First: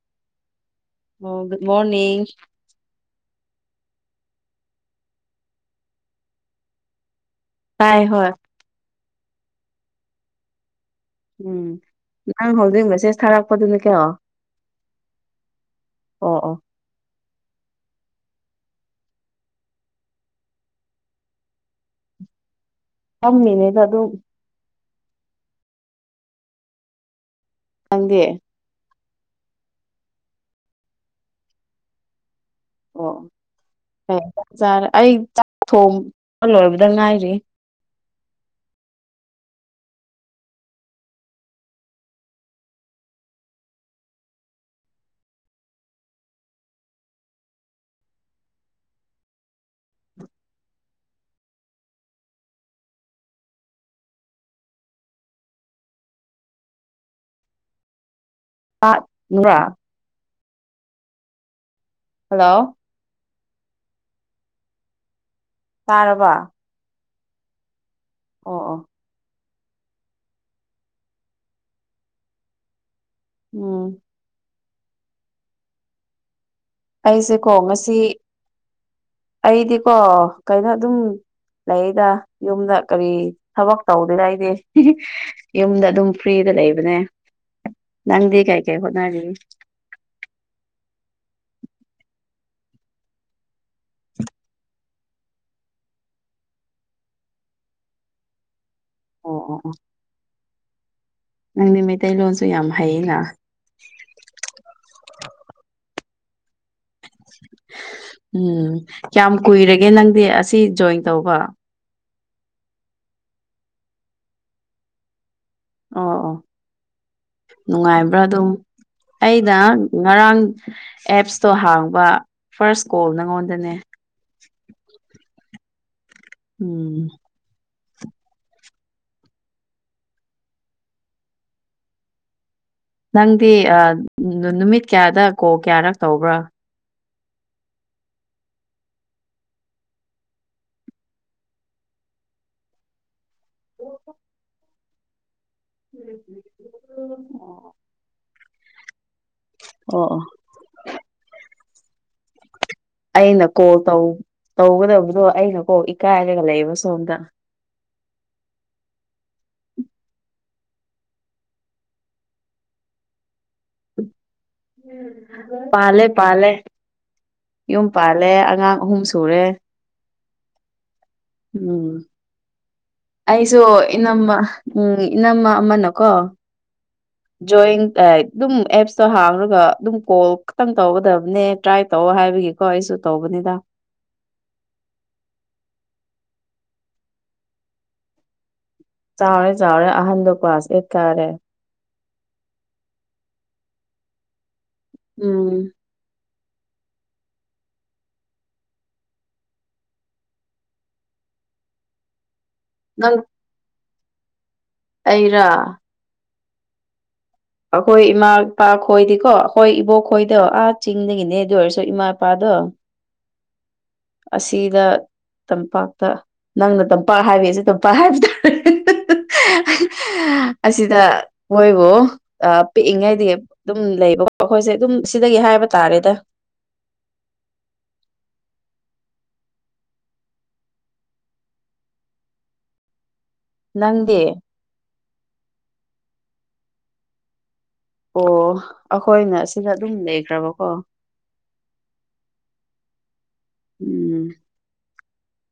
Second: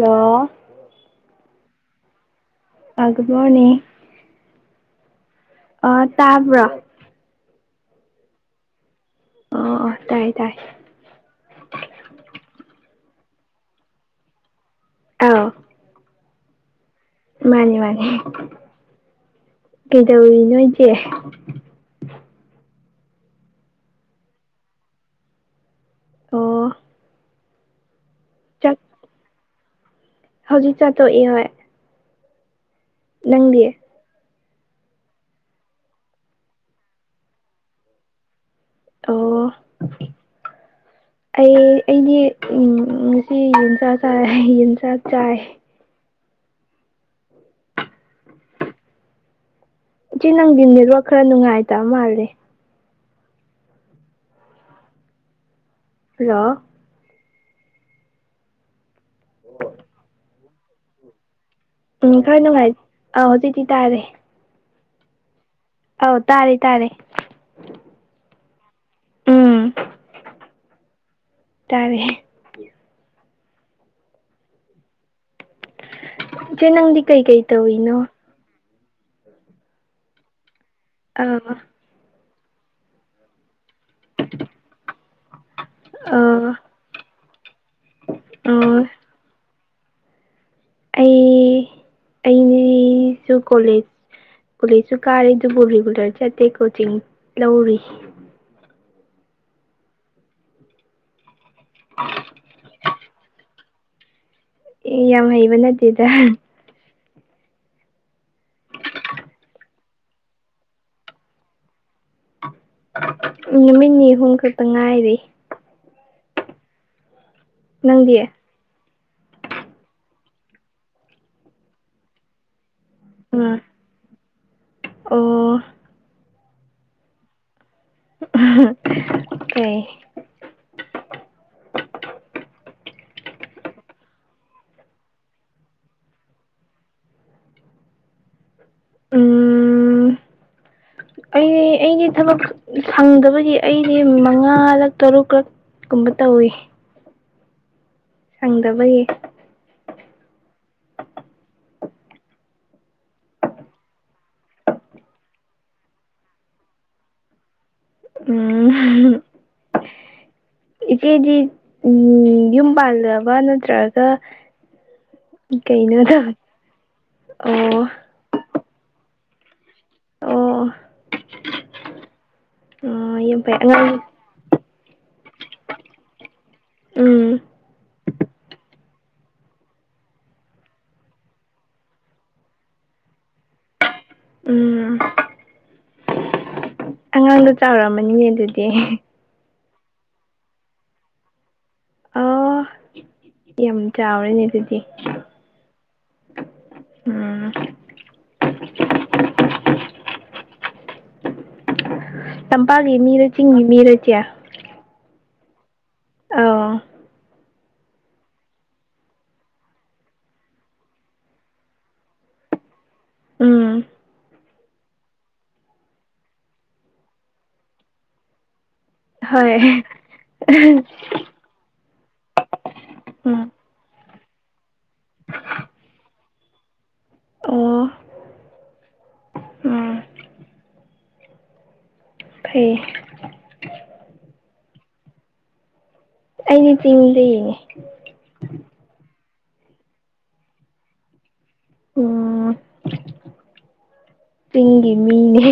ꯍꯣ ꯑꯣ good morning ꯑꯥ ꯒꯨ ꯃꯣꯔꯅꯤꯡ ꯑꯥ ꯇꯥꯕ꯭ꯔꯣ ꯇꯥꯏ ꯍꯣꯏ ꯑꯣ ꯑꯣ ꯇꯥꯏꯌꯦ ꯇꯥꯏ ꯎꯝ ꯅꯪ ꯍꯧꯖꯤꯛ ꯃꯁꯦꯁ ꯊꯥꯔꯛꯄꯗꯨꯅ ꯀꯌꯥꯣ ꯑꯥ ꯑꯣ ꯑꯣ ꯃꯥꯅꯤ ꯃꯥꯅꯤ ꯀꯩꯗꯧꯋꯤ ꯅꯣꯏꯁꯦ ꯀꯝꯅꯦꯗ ꯑꯗꯨ ꯑꯣ ꯅꯪꯗꯤ ꯆꯠ ꯍꯧꯖꯤꯛ ꯆꯥꯊꯣꯛꯏ ꯍꯣꯏ ꯑꯣ ꯅꯪꯗꯤꯌꯦ ꯑꯩ ꯆꯥꯛ ꯊꯣꯡ ꯂꯣꯏꯔꯕꯗ ꯉꯥꯏꯔꯤ ꯎꯝ ꯊꯝꯃꯦ ꯑꯩ ꯑꯩꯗꯤ ꯉꯁꯤ ꯌꯦꯟꯁꯥꯛ ꯆꯥꯏ ꯌꯦꯟꯁꯥꯛ ꯆꯥꯏ ꯏꯆꯦ ꯅꯪꯒꯤ ꯅꯦꯠꯋꯥ ꯈꯔ ꯅꯨꯡꯉꯥꯏꯇꯕ ꯃꯥꯜꯂꯦ ꯍꯜꯂꯣ [unintelligible] ꯎꯝ ꯈꯔ ꯍꯜꯂꯣ ꯅꯨꯡꯉꯥꯏ ꯑꯥ ꯍꯧꯖꯤꯛꯇꯤ ꯇꯥꯔꯦ ꯑꯧ ꯇꯥꯔꯕ ꯇꯥꯔꯦ ꯇꯥꯔꯦ ꯑꯣ ꯑꯣ ꯎꯝ ꯇꯥꯔꯦ ꯎꯝ ꯏꯆꯦ ꯅꯪꯗꯤ ꯀꯩꯀꯩ ꯑꯩꯁꯦꯀꯣ ꯇꯧꯔꯤꯅꯣ ꯉꯁꯤ ꯑꯩꯗꯤꯀꯣ ꯀꯩꯅꯣ ꯑꯗꯨꯝ ꯑꯥ ꯂꯩꯗ ꯌꯨꯝꯗ ꯀꯔꯤ ꯊꯕꯛ ꯇꯧꯗ ꯂꯩ ꯑꯩꯗꯤ ꯌꯨꯝꯗ ꯑꯗꯨꯝ ꯐ꯭ꯔꯤꯗ ꯑꯥ ꯂꯩꯕꯅꯦ ꯅꯪꯗ ꯀꯥꯏ ꯀꯦ ꯑꯥ ꯍꯣꯠꯅ ꯑꯩ ꯑꯩꯅꯁꯨ ꯀꯣꯂꯦꯖ ꯀꯣꯂꯦꯖꯁꯨ ꯀꯥꯔꯦ ꯑꯗꯨꯕꯨ ꯔꯤꯒꯨꯂꯔ ꯆꯠꯇꯦ ꯀꯣꯆꯤꯡ ꯂꯧꯔꯤ ꯑꯣ ꯑꯣ ꯑꯣ ꯅꯪꯗꯤ ꯃꯩꯇꯩꯂꯣꯟꯁꯨ ꯌꯥꯝ ꯍꯩꯌꯦ ꯂꯥ ꯑꯦ ꯌꯥꯝ ꯍꯩꯕ ꯅꯠꯇꯦꯗ ꯎꯝ ꯀꯌꯥꯝ ꯀꯨꯏꯔꯒꯦ ꯅꯪꯗꯤ ꯑꯁꯤ ꯖꯣꯏꯟ ꯇꯧꯕ ꯅꯨꯃꯤꯠ ꯅꯤ ꯑꯍꯨꯝ ꯈꯛꯇ ꯉꯥꯏꯔꯤ ꯑꯣ ꯑꯣ ꯅꯪꯗꯤ ꯅꯨꯡꯉꯥꯏꯕ꯭ꯔꯥ ꯑꯗꯨꯝ ꯑꯩꯅ ꯉꯔꯥꯡ ꯑꯦꯞꯁꯇꯣ ꯍꯥꯡꯕ ꯐꯥꯔꯁ ꯀꯣꯜ ꯎꯝ ꯅꯉꯣꯟꯗꯅꯦ ꯑꯣ ꯎꯝ ꯑꯣ ꯅꯪꯗꯤ ꯅꯨꯃꯤꯠ ꯀꯌꯥꯗ ꯀꯣꯜ ꯀꯌꯥꯔꯛ ꯇꯧꯕ꯭ꯔꯥ ꯎꯝ [inaudible] ꯑꯩ ꯑꯩꯗꯤ ꯊꯕꯛ ꯁꯪꯗꯕꯒꯤ ꯑꯩꯗꯤ ꯃꯉꯥꯔꯛ ꯇꯔꯨꯛꯛ [unintelligible] ꯁꯪꯗꯕꯒꯤ ꯑꯣ ꯑꯣ ꯑꯩꯅ ꯀꯣꯜ ꯇꯧꯒꯗꯕꯗꯣ ꯑꯩꯅ ꯀꯣꯛ ꯏꯀꯥꯏꯔꯒ ꯂꯩꯕ ꯁꯣꯝꯗ ꯎꯝ ꯏꯆꯦꯖꯤ ꯎꯝ ꯌꯨꯝꯕꯥꯜꯕ ꯅ ꯅꯠꯇ꯭ꯔꯒ ꯀꯩꯅꯣ ꯄꯥꯜꯂꯦ ꯇ ꯑꯣ ꯆꯂꯦ ꯑꯉꯥꯡ ꯑꯍꯨꯝ ꯁꯨꯔꯦ ꯑꯣ ꯎꯝ ꯑꯣ ꯌꯥꯝ ꯐꯩ ꯑꯩꯁꯨ ꯑꯉꯥꯡ ꯏꯅꯝꯃ ꯎꯝ ꯏꯅꯝꯃ ꯑꯃꯅꯀꯣ ꯎꯝ ꯖꯣꯏꯟ ꯑꯗꯨꯝ ꯑꯦꯞꯁꯇꯣ ꯍꯥꯡꯂꯒ ꯑꯗꯨꯝ ꯀꯣꯜ ꯈꯛꯇꯪ ꯇꯧꯒꯗꯕꯅꯦ ꯇ꯭ꯔꯥꯏ ꯇꯧ ꯍꯥꯏꯕꯒꯤ ꯀꯣꯏꯁꯨ ꯇꯧꯧꯕꯅꯤꯗ ꯎꯝ ꯑꯉꯥꯡꯗꯣ ꯆꯥꯎꯔꯝꯃꯅꯤꯌꯦ ꯑꯗꯨꯗꯤ ꯆꯥꯎꯔꯦ ꯆꯥꯎꯔꯦ ꯑꯍꯟꯗ ꯀ꯭ꯂꯋꯥꯥꯁ ꯑꯦꯠ ꯀꯥꯔꯦ ꯑꯣ ꯌꯥꯝ ꯆꯥꯎꯔꯦꯅꯦ ꯑꯗꯨꯗꯤ ꯎꯝ ꯎꯝ ꯇꯝꯄꯥꯛꯒꯤ ꯅꯪ ꯃꯤꯔ ꯆꯤꯡꯉ ꯃꯤꯔ ꯆꯌꯥ ꯑꯩꯔꯥ ꯑ ꯑꯩꯈꯣꯏ ꯏꯃꯥ ꯏꯄꯥ ꯈꯣꯏꯗꯤꯀꯣ ꯑꯩꯈꯣꯏ ꯏꯕꯣꯛ ꯈꯣꯏꯗꯣ ꯑꯥ ꯆꯤꯡꯗꯒꯤꯅꯦ ꯑꯗꯨ ꯑꯣꯏꯔꯁꯨ ꯏꯃꯥ ꯏꯄꯥꯗꯣ ꯎꯝ ꯑꯁꯤꯗ ꯇꯝꯄꯥꯛꯇ ꯅꯪꯅ ꯇꯝꯄꯥꯛ ꯍꯥꯏꯕꯤꯁꯦ ꯇꯝꯄꯥꯛ ꯍꯥꯏꯕ ꯇꯥꯔꯦ ꯍꯣꯏ ꯑꯁꯤꯗ ꯃꯣꯏꯕꯨ ꯄꯤꯛꯏꯉꯩꯗꯤ ꯎꯝ ꯑꯗꯨꯝ ꯂꯩꯕꯀꯣ ꯑꯩꯈꯣꯏꯁꯦ ꯑꯗꯨꯝ ꯁꯤꯗꯒꯤ ꯍꯥꯏꯕ ꯇꯥꯔꯦꯗ ꯑꯣ ꯎꯝ ꯐꯩ ꯅꯪꯗꯦ ꯑꯩꯅꯦ ꯆꯤꯡꯖꯗꯩꯅꯦ ꯑꯣ ꯑꯩꯈꯣꯏꯅ ꯁꯤꯗ ꯑꯗꯨꯝ ꯂꯩꯈ꯭ꯔꯕꯀꯣ ꯑꯣ ꯎꯝ ꯆꯤꯡꯒꯤ ꯃꯤꯅꯤ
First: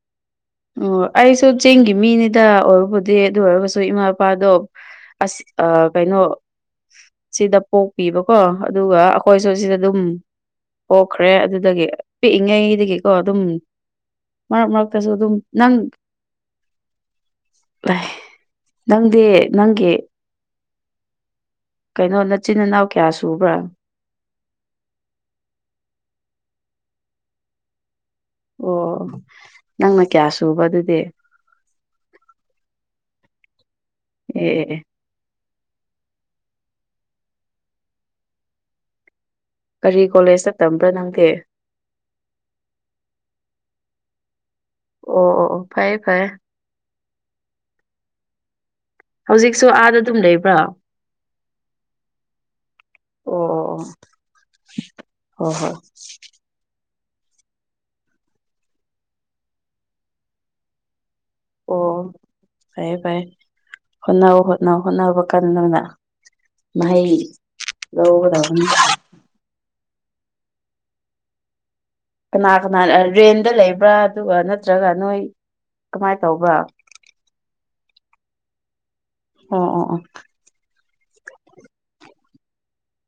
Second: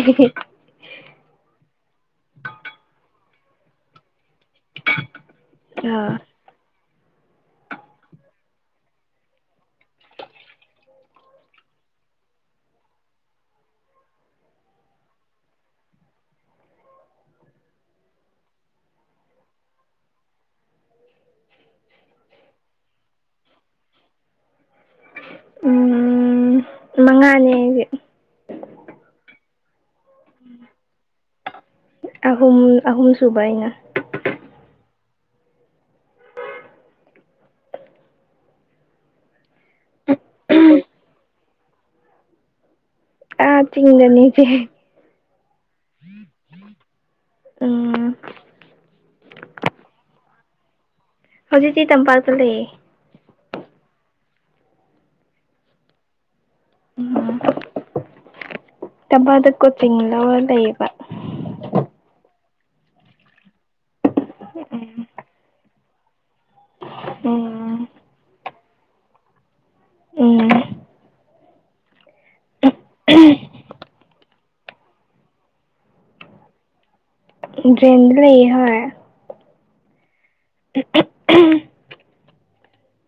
ꯑꯣ ꯑꯩꯁꯨ ꯆꯤꯡꯒꯤ ꯃꯤꯅꯤꯗ ꯑꯣꯏꯔꯨꯕꯗꯤ ꯑꯗꯨ ꯑꯣꯏꯔꯒꯁꯨ ꯏꯃꯥ ꯏꯄꯥꯗꯣ ꯑꯁ ꯑ ꯑꯥ ꯀꯩꯅꯩꯅꯣ ꯁꯤꯗ ꯄꯣꯛꯄꯤꯕꯀꯣ ꯑꯗꯨꯒ ꯑꯩꯈꯣꯏꯁꯨ ꯁꯤꯗ ꯑꯗꯨꯝ ꯄꯣꯛꯈ꯭ꯔꯦ ꯑꯗꯨꯗꯒꯤ ꯄꯤꯛꯏꯉꯩꯗꯒꯤꯀꯣ ꯑꯗꯨꯝ ꯃꯔꯛ ꯃꯔꯛꯇꯁꯨ ꯑꯗꯨꯝ ꯅꯪ ꯂꯩ ꯅꯪꯗꯦ ꯅꯪꯒꯤ ꯀꯩꯅꯣ ꯅꯆꯤꯟ ꯏꯅꯥꯎ ꯀꯌꯥ ꯁꯨꯕ꯭ꯔꯥ ꯎꯝ ꯃꯉꯥꯅꯦ ꯑꯩꯗꯤ ꯑꯣ ꯅꯪꯅ ꯀꯌꯥ ꯁꯨꯕ ꯑꯗꯨꯗꯤ ꯑꯍꯨꯝ ꯑꯍꯨꯝ ꯁꯨꯕꯥꯏꯅ ꯑꯦ ꯀꯔꯤ ꯀꯣꯂꯦꯖ ꯆꯠꯇꯕ꯭ꯔꯥ ꯅꯪꯗꯦ ꯑ ꯆꯤꯡꯅꯅꯤꯁꯦ ꯑꯣ ꯑꯣ ꯑꯣ ꯐꯩꯌꯦ ꯐꯩꯌꯦ ꯑꯥ ꯍꯧꯖꯤꯛꯁꯨ ꯑꯥꯗ ꯑꯗꯨꯝ ꯂꯩꯕ꯭ꯔꯣ ꯍꯧꯖꯤꯛꯇꯤ ꯇꯝꯄꯥꯛꯇ ꯂꯩꯌꯦ ꯑꯣ ꯑꯣ ꯑꯣ ꯑꯣ ꯍꯣꯏ ꯎꯝ ꯀꯕꯥꯗ ꯀꯣꯆꯤꯡ ꯂꯧꯔ ꯂꯩꯌꯦꯕ ꯑꯣ ꯐꯔꯦ ꯐꯔꯥꯏꯦ ꯍꯣꯠꯅꯧ ꯍꯣꯠꯅꯧ ꯎꯝ ꯍꯣꯠꯅꯅꯕ ꯀꯥꯟ ꯅꯪꯅ ꯃꯍꯩ ꯎꯝ ꯂꯧꯒꯗꯕꯅꯤ ꯀꯅꯥ ꯀꯅꯥ ꯔꯦꯟꯗ ꯂꯩꯕ꯭ꯔꯥ ꯑꯗꯨꯒ ꯅꯠꯇ꯭ꯔꯒ ꯅꯣꯏ ꯀꯃꯥꯏꯅ ꯇꯧꯕ꯭ꯔꯥ ꯦꯟꯗ ꯂꯩ ꯍꯣꯏ ꯑꯣ ꯑꯣ ꯑꯣ [unintelligible]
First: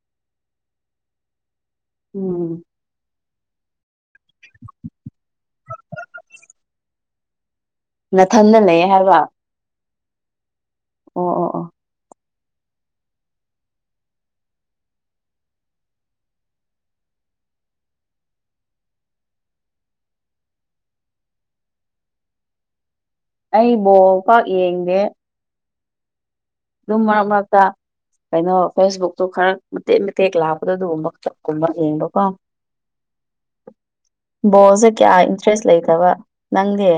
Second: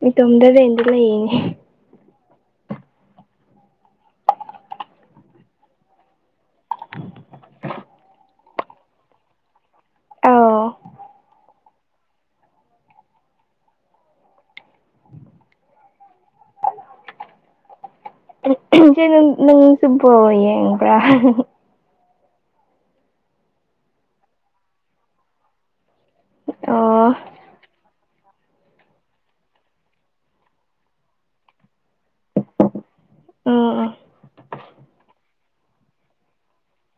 ꯏꯇꯣꯝꯗ ꯔꯦꯟꯗꯤ ꯂꯩꯔꯤꯅꯦ ꯎꯝ ꯑ ꯅꯊꯟꯗ ꯂꯩ ꯍꯥꯏꯔꯕ ꯑꯧ ꯑꯣ ꯑꯣ ꯑꯣ ꯏꯆꯦ ꯅꯪꯁꯨꯕꯣ ꯌꯦꯡꯕ꯭ꯔꯥ ꯑꯩꯕꯣ ꯄꯥꯛ ꯌꯦꯡꯒꯦ ꯑꯗꯨꯝ ꯑꯣ ꯃꯔꯛ ꯃꯔꯛꯇ ꯀꯩꯅꯣ ꯐꯦꯁꯕꯨꯛꯇꯨ ꯈꯔ ꯃꯇꯦꯛ ꯃꯇꯦꯛ ꯂꯥꯛꯄꯗ ꯑꯗꯨꯒꯨꯝꯕꯀꯨꯝꯕ ꯌꯦꯡꯕꯣꯀꯣ ꯎꯝ ꯎꯝ ꯕꯣꯜꯁꯦ ꯀꯌꯥ ꯏꯟꯇꯔꯦꯁ ꯂꯩꯇꯕ ꯅꯪꯒꯤ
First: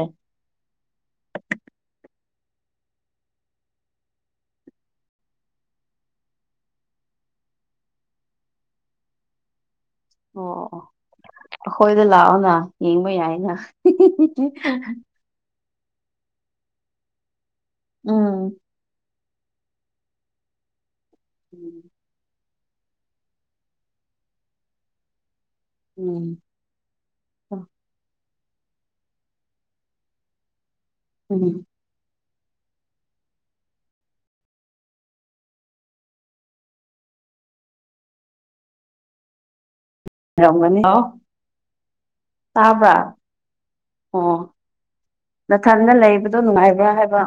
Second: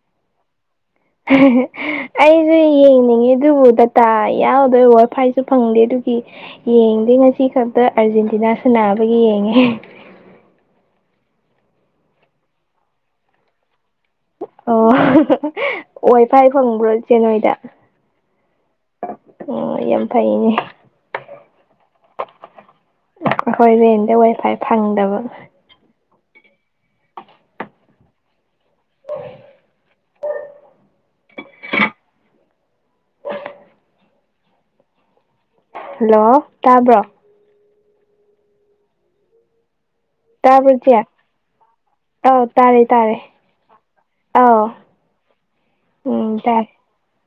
ꯑꯩꯁꯨ ꯌꯦꯡꯅꯤꯡꯉꯦ ꯑꯗꯨꯕꯨ ꯗꯇꯥ ꯌꯥꯎꯗꯣꯏ ꯋꯥꯏ ꯐꯥꯏꯁꯨ ꯐꯪꯗꯦ ꯑꯗꯨꯒꯤ ꯌꯦꯡꯗꯦ ꯉꯁꯤ ꯈꯛꯇ ꯑꯥꯔꯖꯦꯟꯇꯤꯅꯥ ꯁꯅꯥꯕꯒꯤ ꯌꯦꯡꯉꯦ ꯑꯣ ꯑꯩꯈꯣꯏꯗ ꯂꯥꯛꯑꯣꯅ ꯌꯦꯡꯕ ꯌꯥꯏꯅ ꯑꯣ ꯋꯥꯐꯥꯏ ꯐꯪꯕ꯭ꯔꯣ ꯏꯆꯦ ꯅꯣꯏꯗ ꯎꯝ ꯎ ꯌꯥꯝ ꯐꯩꯅꯦ ꯎꯝ ꯑꯩꯈꯣꯏ ꯔꯦꯟꯗ ꯋꯥꯏꯐꯥꯏ ꯐꯪꯗꯕ ꯎꯝ ꯎꯝ ꯍꯜꯂꯣ ꯇꯥꯕ꯭ꯔꯣ ꯇꯥꯕ꯭ꯔꯣ ꯔꯃꯅꯤ ꯏꯆꯦ ꯑꯧ ꯇꯥꯔꯦ ꯇꯥꯔꯦ ꯑꯣ ꯑꯧ ꯅꯊꯟꯟꯅ ꯎꯝ ꯂꯩꯕꯗꯣ ꯇꯥꯏ ꯅꯨꯡꯉꯥꯏꯕ꯭ꯔꯥ ꯍꯥꯏꯕ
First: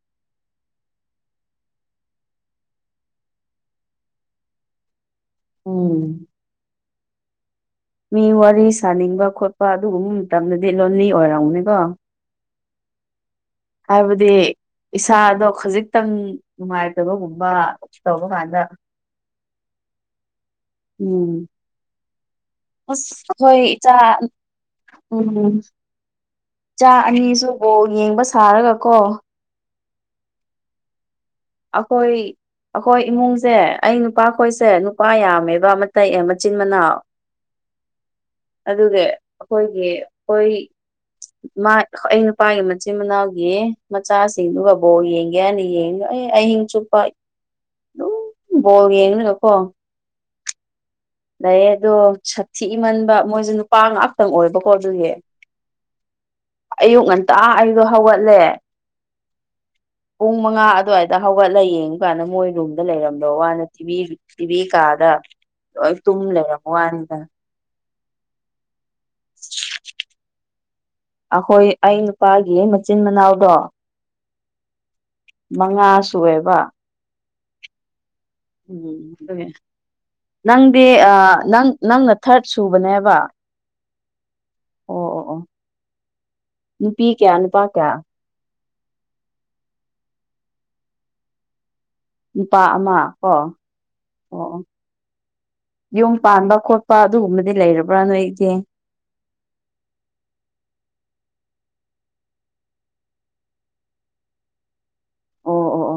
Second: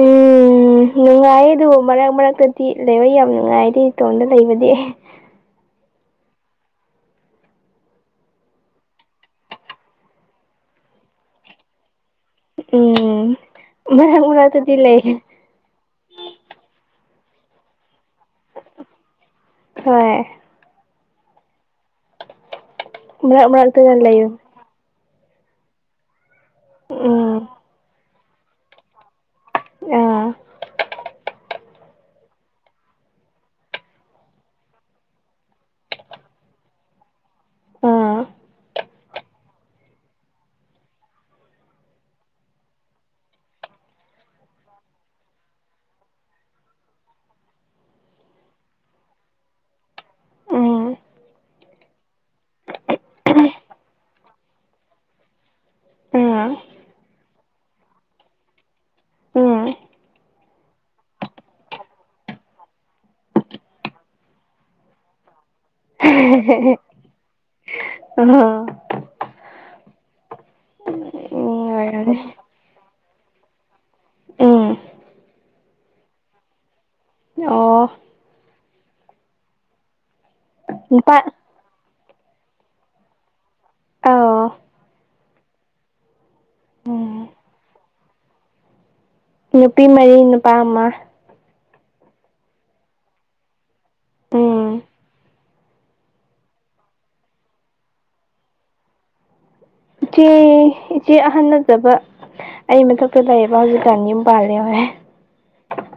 ꯎꯝ ꯎꯝ ꯅꯨꯡꯉꯥꯏꯌꯦ ꯑꯗꯨꯕꯨ ꯃꯔꯛ ꯃꯔꯛꯇꯗꯤ ꯂꯩꯕ ꯌꯥꯝ ꯅꯨꯡꯉꯥꯏꯗꯤ ꯏꯇꯣꯝꯗ ꯂꯩꯕꯗꯤ ꯎꯝ ꯃꯤ ꯋꯥꯔꯤ ꯁꯥꯅꯤꯡꯕ ꯈꯣꯠꯄ ꯑꯗꯨꯒꯨꯝ ꯃꯇꯝꯗꯗꯤ ꯂꯣꯟꯂꯤ ꯑꯣꯏꯔꯝꯅꯤꯀꯣ ꯑꯦ ꯍꯥꯏꯕꯗꯤ ꯏꯁꯥꯗꯣ ꯈꯖꯤꯛꯇꯪ ꯅꯨꯉꯥꯏꯇꯕꯒꯨꯝꯕ ꯇꯧꯕ ꯃꯥꯟꯕ ꯍꯣꯏ ꯎꯝ ꯑꯁ ꯃꯔꯛ ꯍꯣꯏ ꯃꯔꯛꯇꯅ ꯏꯆꯥ ꯂꯩ [unintelligible] ꯎꯝ ꯆꯥ ꯎꯝ ꯑꯅꯤꯁꯨ ꯕꯣꯜ ꯌꯦꯡꯕ ꯁꯥꯔꯒ ꯀꯣ [unintelligible] ꯑꯈꯣꯏ ꯑꯈꯣꯏ ꯏꯃꯨꯡꯁꯦ ꯑꯩ ꯅꯨꯄꯥꯈꯣꯏꯁꯦ ꯅꯨꯄꯥ ꯌꯥꯝꯃꯦꯕꯥ ꯃꯇꯩ ꯑꯦ ꯃꯆꯤꯟ ꯃꯅꯥꯎ ꯑ ꯑꯗꯨꯒ ꯈꯣꯏꯒꯤ ꯍꯨꯏ [inaudible] ꯃꯥ [inaudible] ꯑꯩ ꯅꯨꯄꯥꯒꯤ ꯃꯆꯤꯟ ꯃꯅꯥꯎꯒꯤ ꯃꯆꯥꯁꯤꯡꯗꯨꯒ ꯕꯣꯜ ꯌꯦꯡꯒꯦ ꯍꯥꯏꯅ ꯌꯦꯡ ꯌꯑꯦ ꯑꯍꯤꯡ ꯆꯨꯞꯄ ꯗꯨꯝ ꯕꯣꯜ ꯌꯦꯡꯂꯒꯀꯣ ꯎꯝ ꯂꯩꯌꯦ ꯑꯗꯣ ꯁꯥꯊꯤ ꯃꯟꯕ ꯃꯣꯏꯁꯦ ꯅꯨꯄꯥ ꯉꯥꯛꯇꯪ ꯑꯣꯏꯕꯀꯣ ꯑꯗꯨꯒꯤ [unintelligible] ꯑꯌꯨꯛ ꯉꯟꯇꯥ ꯑꯩꯗꯣ ꯍꯧꯒꯠꯂꯦ ꯎꯝ ꯄꯨꯡ ꯃꯉꯥ ꯑꯗꯨꯋꯥꯏꯗ ꯍꯧꯒꯠꯂ ꯌꯦꯡꯉꯨ ꯀꯥꯟꯗ ꯃꯣꯏ ꯔꯨꯝꯗ ꯂꯩꯔꯝꯗꯕ ꯋꯥꯅꯦ ꯇꯤꯚꯤ [unintelligible] ꯇꯤꯚꯤ ꯀꯥꯔꯗ ꯂꯣꯏ ꯇꯨꯝ ꯂꯩꯔꯝ ꯋꯥꯅꯤꯗ [unintelligible] ꯎꯝ ꯑꯈꯣꯏ ꯑꯩ ꯑꯣꯏꯔꯝꯅꯤ ꯅꯨꯄꯥꯒꯤ ꯃꯆꯤꯟ ꯃꯅꯥꯎꯗꯣ ꯎꯝ ꯃꯉꯥ ꯁꯨꯋꯦꯕꯥ ꯑꯣ ꯎꯝ [unintelligible] ꯅꯪꯗꯤ ꯑ ꯅꯨꯄꯥ ꯅꯪ ꯅꯪꯅ ꯊꯔꯠ ꯁꯨꯕꯅꯦꯕꯥ ꯑꯧ ꯑꯣ ꯑꯣ ꯑꯣ ꯅꯨꯄꯤ ꯎꯝ ꯀꯌꯥ ꯅꯨꯄꯥ ꯀꯌꯥ ꯅꯨꯄꯤ ꯃꯔꯤ ꯅꯨꯄꯥ ꯑꯃ ꯅꯨꯄꯥ ꯑꯃ ꯀꯣ ꯑꯣ ꯑꯣ ꯎꯝ ꯌꯨꯝ ꯄꯥꯟꯕ ꯈꯣꯠꯄ ꯑꯗꯨꯒꯨꯝꯕꯗꯤ ꯂꯩꯔꯕ꯭ꯔꯥ ꯅꯣꯏꯗꯤ ꯏꯆꯦ ꯏꯆꯦ ꯑꯍꯟ ꯅꯠꯇꯕ ꯑꯩ ꯃꯊꯛꯇ ꯂꯩꯌꯦꯕ ꯍꯖꯤꯛꯀꯥꯟ ꯌꯨꯝ ꯄꯥꯜꯂꯦ ꯑꯣ ꯑꯣ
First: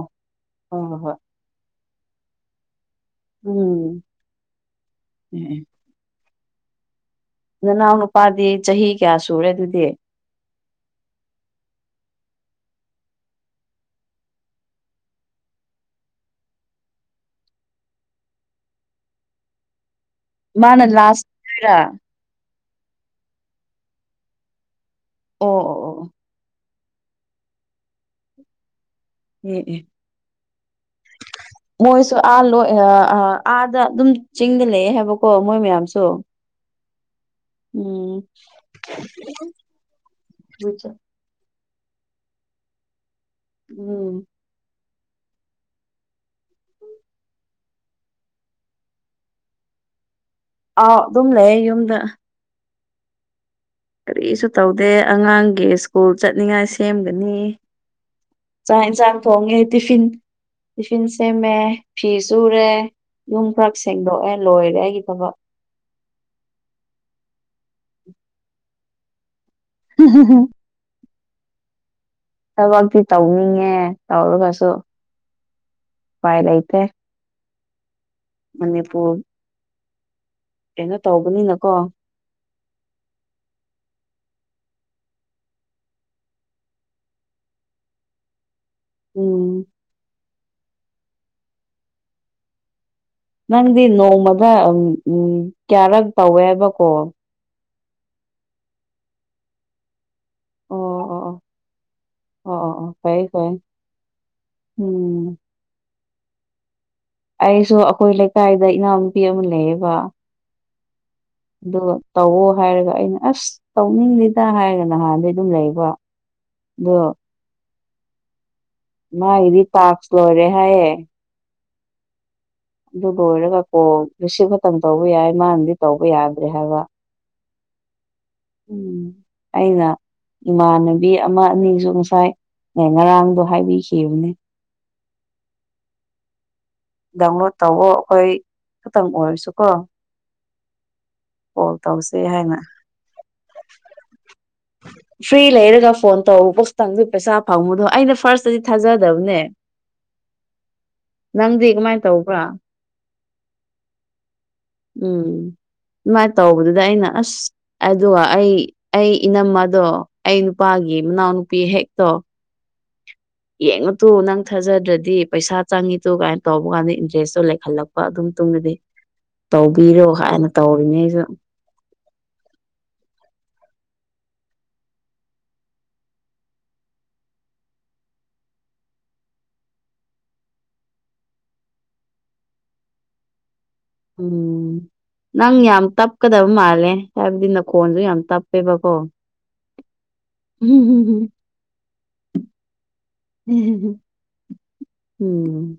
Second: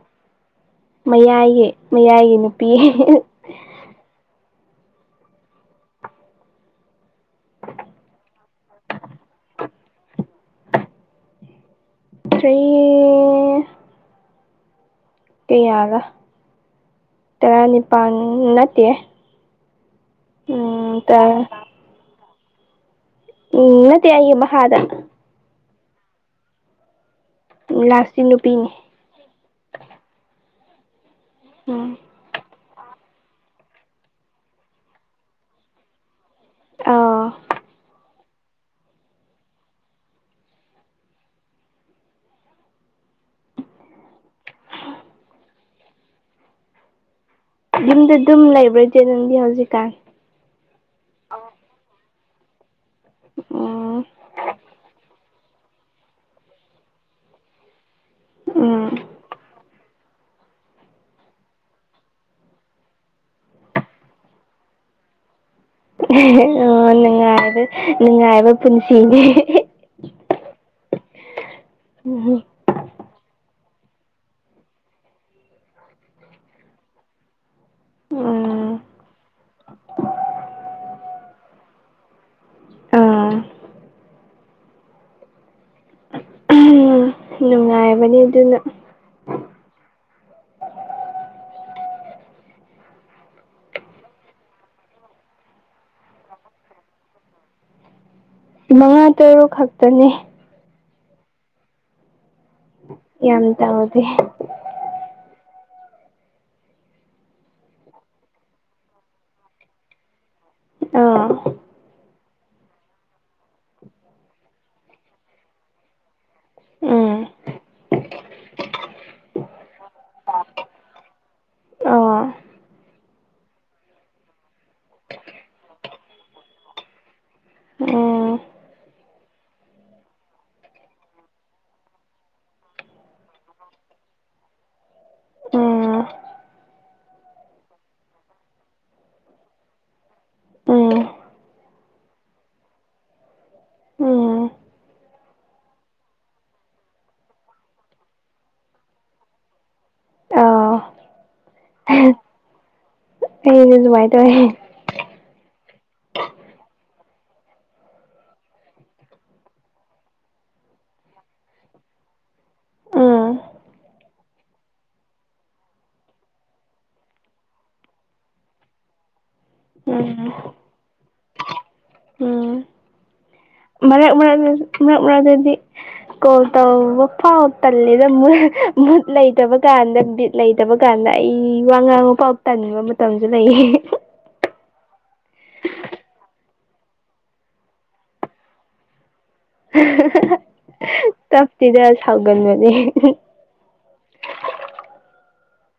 ꯑꯣ ꯍꯣꯏ ꯍꯣꯏ [unintelligible] ꯍꯣꯏ ꯃꯌꯥꯏꯒꯤ ꯃꯌꯥꯏꯒꯤ ꯅꯨꯄꯤ [inaudible] ꯎꯝ ꯎꯝ ꯅꯅꯥꯎ ꯅꯨꯄꯥꯗꯤ ꯆꯍꯤ ꯀꯌꯥ ꯁꯨꯔꯦ ꯑꯗꯨꯗꯤ ꯊ꯭ꯔꯤ ꯀꯌꯥ ꯔ ꯇꯔꯥꯅꯤꯄꯥꯟ ꯅꯠꯇꯦ [unintelligible] ꯃꯥꯅ ꯎꯝ ꯂꯥꯁ꯭ ꯇꯔꯥ [unintelligible] ꯔ ꯎꯝ ꯅꯠꯇꯦ ꯑꯩꯒꯤ ꯃꯁꯥꯗ ꯑꯣ ꯑꯣ ꯑꯣ [unintelligible] ꯂꯥꯁꯇꯤ ꯅꯨꯄꯤꯅꯤ ꯑꯦ ꯑꯦ ꯎꯝ ꯃꯣꯏꯁꯨ ꯑꯥ ꯂꯣ [unintelligible] ꯑ ꯑꯥꯗ ꯑꯗꯨꯝ ꯆꯤꯡꯗ ꯂꯩꯌꯦ ꯍꯥꯏꯕꯀꯣ ꯃꯣꯏ ꯃꯌꯥꯝꯁꯨ ꯑꯧ ꯎꯝ [inaudible] ꯎꯝ ꯌꯨꯝꯗ ꯑꯗꯨꯝ ꯂꯩꯕ꯭ꯔ ꯆꯦꯅꯪꯗꯤ ꯍꯧꯖꯤꯛꯀꯥꯟ ꯑꯥꯎ ꯑꯗꯨꯝ ꯂꯩꯌꯦ ꯌꯨꯝꯗ [unintelligible] ꯀꯔꯤꯁꯨ ꯇꯧꯗꯦ ꯑꯉꯥꯡꯒꯤ ꯁ꯭ꯀꯨꯜ ꯆꯠꯅꯤꯡꯉꯥꯏ ꯁꯦꯝꯒꯅꯤ ꯆꯥꯛ ꯎꯝ ꯏꯟꯁꯡ ꯊꯣꯡꯒꯦ ꯇꯤꯐꯤꯟ ꯇꯤꯐꯤꯟ ꯁꯦꯝꯃꯦ ꯐꯤ ꯁꯨꯔꯦ ꯌꯨꯝ ꯈꯔꯛ ꯁꯦꯡꯗꯣꯛꯑꯦ ꯂꯣꯏꯔꯦ ꯑꯩꯒꯤ ꯊꯕꯛ ꯑꯣ ꯅꯨꯡꯉꯥꯏꯕ ꯅꯨꯡꯉꯥꯏꯕ ꯄꯨꯟꯁꯤꯅꯦ ꯍꯝ ꯍ ꯍ ꯎꯝ ꯊꯕꯛꯇꯤ ꯇꯧꯅꯤꯡꯉꯦ ꯇꯧꯔꯒꯁꯨ ꯎꯄꯥꯏ ꯂꯩꯇꯦ ꯎꯝ ꯃꯅꯤꯄꯨꯔ [unintelligible] ꯀꯩꯅꯣ ꯇꯧꯕꯅꯤꯅꯀꯣ ꯑꯥ ꯎꯝ ꯅꯨꯡꯉꯥꯏꯕꯅꯤ ꯑꯗꯨꯅ ꯎꯝ ꯅꯪꯗꯤ ꯅꯣꯡꯃꯗ ꯎꯝ ꯀꯌꯥꯔꯛ ꯇꯧꯋꯦ ꯍꯥꯏꯕꯀꯣ ꯃꯉꯥ ꯇꯔꯨꯛ ꯈꯛꯇꯅꯦ ꯑꯣ ꯑꯣ ꯑꯣ ꯑꯣ ꯑꯣ ꯐꯔꯦ ꯀꯦ ꯌꯥꯝ ꯇꯧꯗꯦ ꯎꯝ ꯑꯩꯁꯨ ꯑꯩꯈꯣꯏ ꯂꯩꯀꯥꯏꯗ ꯏꯅꯥꯎꯅꯨꯄꯤ ꯑꯃ ꯂꯩꯌꯦꯕ ꯑꯥ ꯑ ꯇꯧꯋ ꯍꯥꯏꯔꯒ ꯑꯩꯅ ꯑꯁ ꯇꯧꯅꯤꯡꯂꯤꯗ ꯍꯥꯏꯔꯒ ꯅꯍꯥꯟꯗꯩ ꯑꯗꯨꯝ ꯂꯩꯕ ꯑ [unintelligible] ꯎꯝ ꯃꯥꯒꯤꯗꯤ ꯇꯥꯛꯁ ꯂꯣꯏꯔꯦ ꯍꯥꯏꯌꯦ ꯑꯥ ꯑꯗꯨ ꯂꯣꯏꯔꯒ ꯀꯣꯜ ꯔꯤꯁꯤꯞ ꯈꯛꯇꯪ ꯇꯧꯕ ꯌꯥꯏ ꯃꯥꯅꯗꯤ ꯇꯧꯕ ꯌꯥꯗ꯭ꯔꯦ ꯍꯥꯏꯕ ꯎꯝ ꯎꯝ ꯑꯩꯅꯥ ꯏꯃꯥꯟꯅꯕꯤ ꯑꯃ ꯑꯅꯤꯁꯨ ꯉꯁꯥꯏ ꯉꯔꯥꯡꯗꯣ ꯍꯥꯏꯕꯤꯈꯤꯕꯅꯦ ꯗꯥꯎꯟꯂꯣꯗ ꯇꯧꯋꯣ ꯑꯩꯈꯣꯏ ꯈꯛꯇꯪ ꯑꯣꯏꯔꯁꯨꯀꯣ ꯎꯝ ꯎꯝ ꯀꯣꯜ ꯇꯧꯁꯦ ꯍꯥꯏꯅ ꯎꯝ ꯐ꯭ꯔꯤ ꯂꯩꯔꯒ ꯐꯣꯟ ꯇꯧ ꯄꯣꯛꯁꯇꯪꯁꯨ ꯄꯩꯁꯥ ꯐꯪꯉꯨꯗꯣ ꯑꯩꯅ ꯐꯥꯔꯁꯇꯗꯤ ꯊꯥꯖꯗꯕꯅꯦ ꯑꯥ ꯅꯪꯗꯤ ꯀꯃꯥꯏꯟ ꯇꯧꯕ꯭ꯔꯥ ꯑꯩ ꯗꯤ ꯑꯗꯨꯝꯃꯥꯏ ꯇꯧꯏ ꯎꯝ ꯑꯗꯨꯃꯥꯏꯅ ꯇꯧꯕꯗꯨꯗ ꯑꯩꯅ ꯑꯁ ꯑꯗꯨꯒ ꯑꯩ ꯑꯩ ꯏꯅꯝ ꯃꯗꯣ ꯑꯩ ꯅꯨꯄꯥꯒꯤ ꯃꯅꯥꯎꯅꯨꯄꯤ ꯍꯦꯛꯇꯣ ꯎꯝ ꯌꯦꯡꯉꯨ ꯇꯨ ꯅꯪ ꯊꯥꯖꯗ꯭ꯔꯗꯤ ꯄꯩꯁꯥ ꯆꯪꯉꯤꯇꯨ ꯀꯥꯏꯅ ꯇꯧꯕ ꯀꯥꯟꯗ ꯏꯟꯇꯔꯦꯁꯇꯣ ꯂꯩꯈꯠꯂꯛꯄ ꯑꯗꯨ ꯃꯇꯨꯡꯗꯗꯤ ꯇꯧꯕꯤꯔꯣ ꯎꯝ ꯍꯥꯏꯅ ꯇꯧꯔꯤꯅꯤ ꯑꯩꯁꯨ ꯎꯝ ꯃꯔꯛ ꯃꯔꯛꯇꯁꯨ ꯃꯔꯛ ꯃꯔꯛꯇꯗꯗꯤ ꯀꯣꯜ ꯇꯧꯕ ꯐꯥꯎ ꯇꯜꯂꯦꯗ ꯃꯨꯠ ꯂꯩꯇꯕ ꯀꯥꯟꯗ ꯕꯤꯠ ꯂꯩꯇꯕ ꯀꯥꯟꯗ ꯑꯩ ꯋꯥ ꯉꯥꯡꯕ ꯐꯧꯕꯥ ꯇꯥꯟꯕ ꯃꯇꯝꯁꯨ ꯂꯩꯌꯦ ꯎꯝ ꯅꯪ ꯌꯥꯝ ꯇꯞꯀꯗꯕ ꯃꯥꯜꯂꯦ ꯍꯥꯏꯕꯗꯤ ꯅꯈꯣꯟꯁꯨ ꯌꯥꯝ ꯇꯞꯄꯦꯕꯀꯣ ꯇꯞꯇꯤꯗ ꯁꯥꯎꯒꯟꯕꯅꯦ ꯎꯝ